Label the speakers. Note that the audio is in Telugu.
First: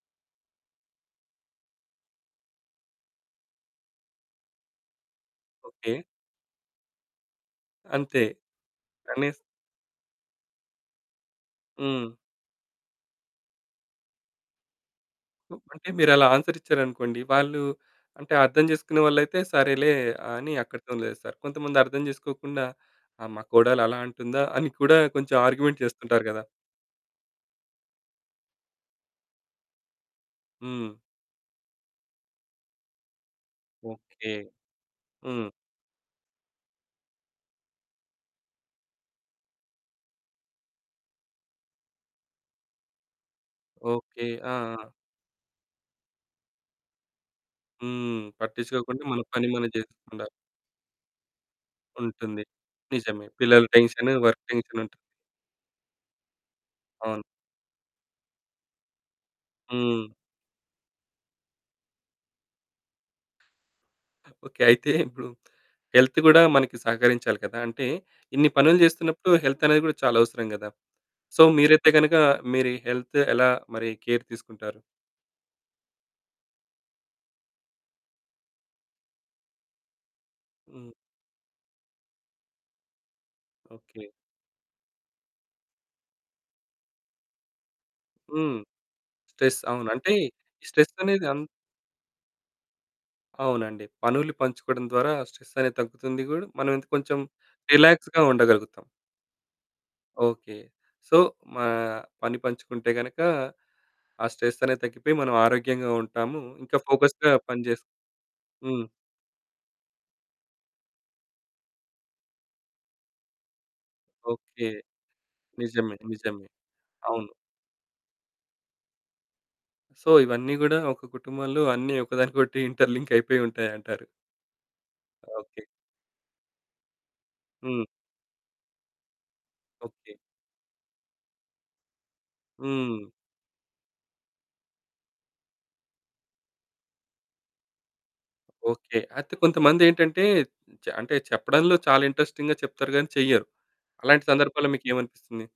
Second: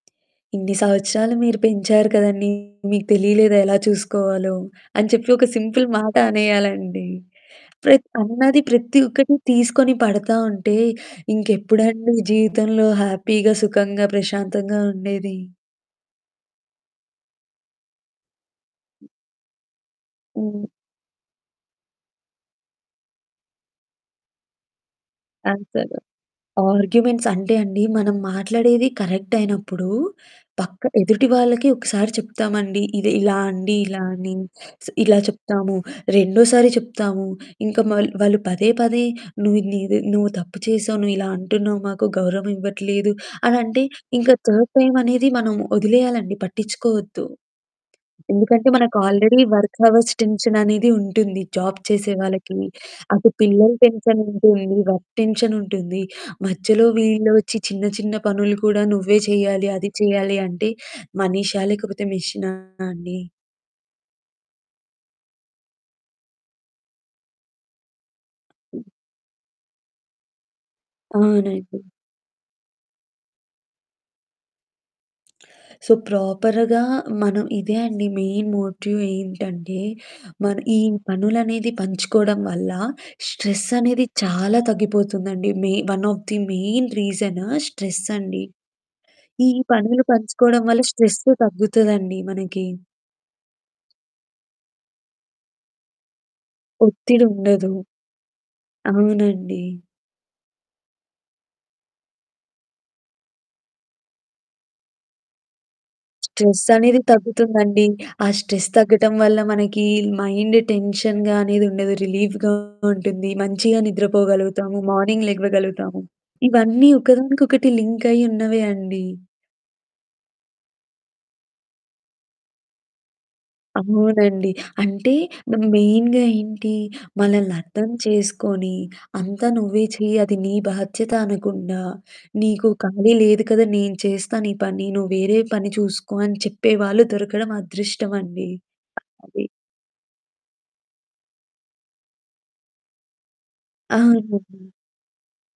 Speaker 1: "ఇన్ని సంవత్సరాలు మీరు పెంచారు కదండీ! మీకు తెలియలేదా ఎలా చూసుకోవాలో" అని చెప్పి ఒక సింపుల్
Speaker 2: ఓకే.
Speaker 1: మాట అనేయాలండి. ప్రత్
Speaker 2: అంతే,
Speaker 1: అన్నది ప్రత్తి ఒక్కటి
Speaker 2: అనేసి
Speaker 1: తీసుకొని పడతా ఉంటే
Speaker 2: హ్మ్.
Speaker 1: ఇంకెప్పుడండి జీవితంలో హ్యాపీగా, సుఖంగా, ప్రశాంతంగా ఉండేది?
Speaker 2: హ్మ్. అంటే మీరు అలా ఆన్సర్ ఇచ్చారనుకోండి, వాళ్ళు అంటే అర్థం చేసుకునే వాళ్ళైతే, సరేలే అని
Speaker 1: హ్మ్.
Speaker 2: అక్కడితోని లేస్తారు. కొంతమంది అర్థం చేసుకోకుండా "ఆ మా కోడలు అలా అంటుందా?" అని కూడా కొంచెం ఆర్గ్యూమెంట్
Speaker 1: అస్సలు.
Speaker 2: చేస్తుంటారు కదా!
Speaker 1: ఆర్గ్యుమెంట్స్ అంటే అండి మనం మాట్లాడేది కరెక్ట్ అయినప్పుడు పక్క
Speaker 2: హ్మ్.
Speaker 1: ఎదుటి వాళ్ళకి ఒకసారి చెప్తామండి, "ఇది ఇలా అండి ఇలా"
Speaker 2: ఓకే.
Speaker 1: అని. స్ ఇలా
Speaker 2: హ్మ్.
Speaker 1: చెప్తాము, రెండోసారి చెప్తాము. ఇంక మళ్ వాళ్ళు పదే, పదే "నువ్విది నీది నువ్వు తప్పు చేసావు, నువ్విలా అంటున్నావు, మాకు గౌరవం ఇవ్వట్లేదు." అలా అంటే,
Speaker 2: ఓకే.
Speaker 1: ఇంక
Speaker 2: ఆ!
Speaker 1: థర్డ్
Speaker 2: ఆ!
Speaker 1: టైమ్ అనేది మనం వదిలేయాలండి, పట్టించుకోవద్దు.
Speaker 2: హ్మ్.
Speaker 1: ఎందుకంటే మనకు
Speaker 2: పట్టించుకోకుండా మన
Speaker 1: ఆల్రెడీ
Speaker 2: పని మనం
Speaker 1: వర్క్ హవర్స్
Speaker 2: చేస్తుండా
Speaker 1: టెన్షననేది ఉంటుంది జాబ్ చేసే
Speaker 2: ఉంటుంది.
Speaker 1: వాళ్ళకి.
Speaker 2: నిజమే.
Speaker 1: అటు
Speaker 2: పిల్లల
Speaker 1: పిల్లల
Speaker 2: టెన్క్షను,
Speaker 1: టెన్షన్
Speaker 2: వర్క్
Speaker 1: ఉంటుంది,
Speaker 2: టెన్షనుంటుంది.
Speaker 1: వర్క్ టెన్షన్ ఉంటుంది. మధ్యలో
Speaker 2: అవును.
Speaker 1: వీళ్ళ ఒచ్చి చిన్న, చిన్న పనులు కూడా నువ్వే చేయాలి, అది
Speaker 2: హ్మ్.
Speaker 1: చేయాలి అంటే మనిషా లేకపోతే మెషినా అండి?
Speaker 2: ఓకే. అయితే ఇప్పుడు హెల్త్ కూడా మనకి సహకరించాలి కదా! అంటే, ఇన్ని పనులు చేస్తున్నప్పుడు హెల్తనేది కూడా చాలా అవసరం గదా! సో,
Speaker 1: అవునండి.
Speaker 2: మీరైతే గనక మీరీ హెల్త్ ఎలా మరి కేర్ తీసుకుంటారు?
Speaker 1: సో, ప్రాపర్‌గా మనం ఇదే అండి మెయిన్ మోట్యు ఏంటంటే, మన ఈ
Speaker 2: హ్మ్.
Speaker 1: పనులనేది పంచుకోవడం వల్ల స్ట్రెస్ అనేది
Speaker 2: ఓకే.
Speaker 1: చాలా తగ్గిపోతుందండి. మెయి one of the main reason స్ట్రెసండి.
Speaker 2: హ్మ్.
Speaker 1: ఈ
Speaker 2: స్ట్రెస్ అవును.
Speaker 1: పనులు
Speaker 2: అంటే
Speaker 1: పంచుకోవడం
Speaker 2: ఈ
Speaker 1: వల్ల
Speaker 2: స్ట్రెస్ అనేది
Speaker 1: స్ట్రెస్సు
Speaker 2: అం
Speaker 1: తగ్గుతదండి మనకి.
Speaker 2: అవునండి. పనులు పంచుకోవడం ద్వారా స్ట్రెస్ అనేది తగ్గుతుంది గూడా మనం ఇంత కొంచెం
Speaker 1: ఒత్తిడి ఉండదు.
Speaker 2: రిలాక్స్‌గా ఉండగలుగుతాం.
Speaker 1: అవునండి.
Speaker 2: ఓకే. సో, మా పని పంచుకుంటే గనక ఆ స్ట్రెస్ అనేది తగ్గిపోయి మనం ఆరోగ్యంగా ఉంటాము.
Speaker 1: స్ట్రెస్
Speaker 2: ఇంక
Speaker 1: అనేది
Speaker 2: ఫోకస్‌గా పని జేస్
Speaker 1: తగ్గుతుందండి. ఆ స్ట్రెస్
Speaker 2: హ్మ్.
Speaker 1: తగ్గటం వల్ల మనకి మైండ్ టెన్షన్‌గా అనేది ఉండదు, రిలీఫ్‌గా ఉంటుంది, మంచిగా
Speaker 2: ఓకే.
Speaker 1: నిద్రపోగలుగుతాము. మార్నింగ్ లెగ్వగలుగుతాము.
Speaker 2: నిజమండి, నిజమే.
Speaker 1: ఇవన్నీ
Speaker 2: అవును.
Speaker 1: ఒకదానికొకటి లింకయ్యి ఉన్నవే అండి.
Speaker 2: సో, ఇవన్నీ గూడా ఒక కుటుంబంలో అన్నీ ఒకదానికోటి ఇంటర్ లింక్ అయిపోయి ఉంటాయి అంటారు.
Speaker 1: అవునండి. అంటే ద
Speaker 2: ఓకే.
Speaker 1: మెయిన్‌గా ఏంటి? మనల్ని
Speaker 2: హ్మ్.
Speaker 1: అర్థం చేసుకొని, "అంతా నువ్వే చెయి
Speaker 2: ఓకే.
Speaker 1: అది నీ బాధ్యత" అనకుండా, "నీకు
Speaker 2: హ్మ్.
Speaker 1: ఖాళీ లేదు కదా! నేను చేస్తా నీ పని నువ్వు వేరే పని చూసుకో" అని చెప్పేవాాళ్ళు దొరకడం అదృష్టమండి.
Speaker 2: ఓకే. అయితే
Speaker 1: అది
Speaker 2: కొంతమందేంటంటే చ అంటే చెప్పడంలో చాలా ఇంట్రెస్టింగ్‌గా చెప్తారు గానీ చెయ్యరు. అలాంటి సందర్భాల్లో
Speaker 1: అవునవును.
Speaker 2: మీకేమనిపిస్తుంది?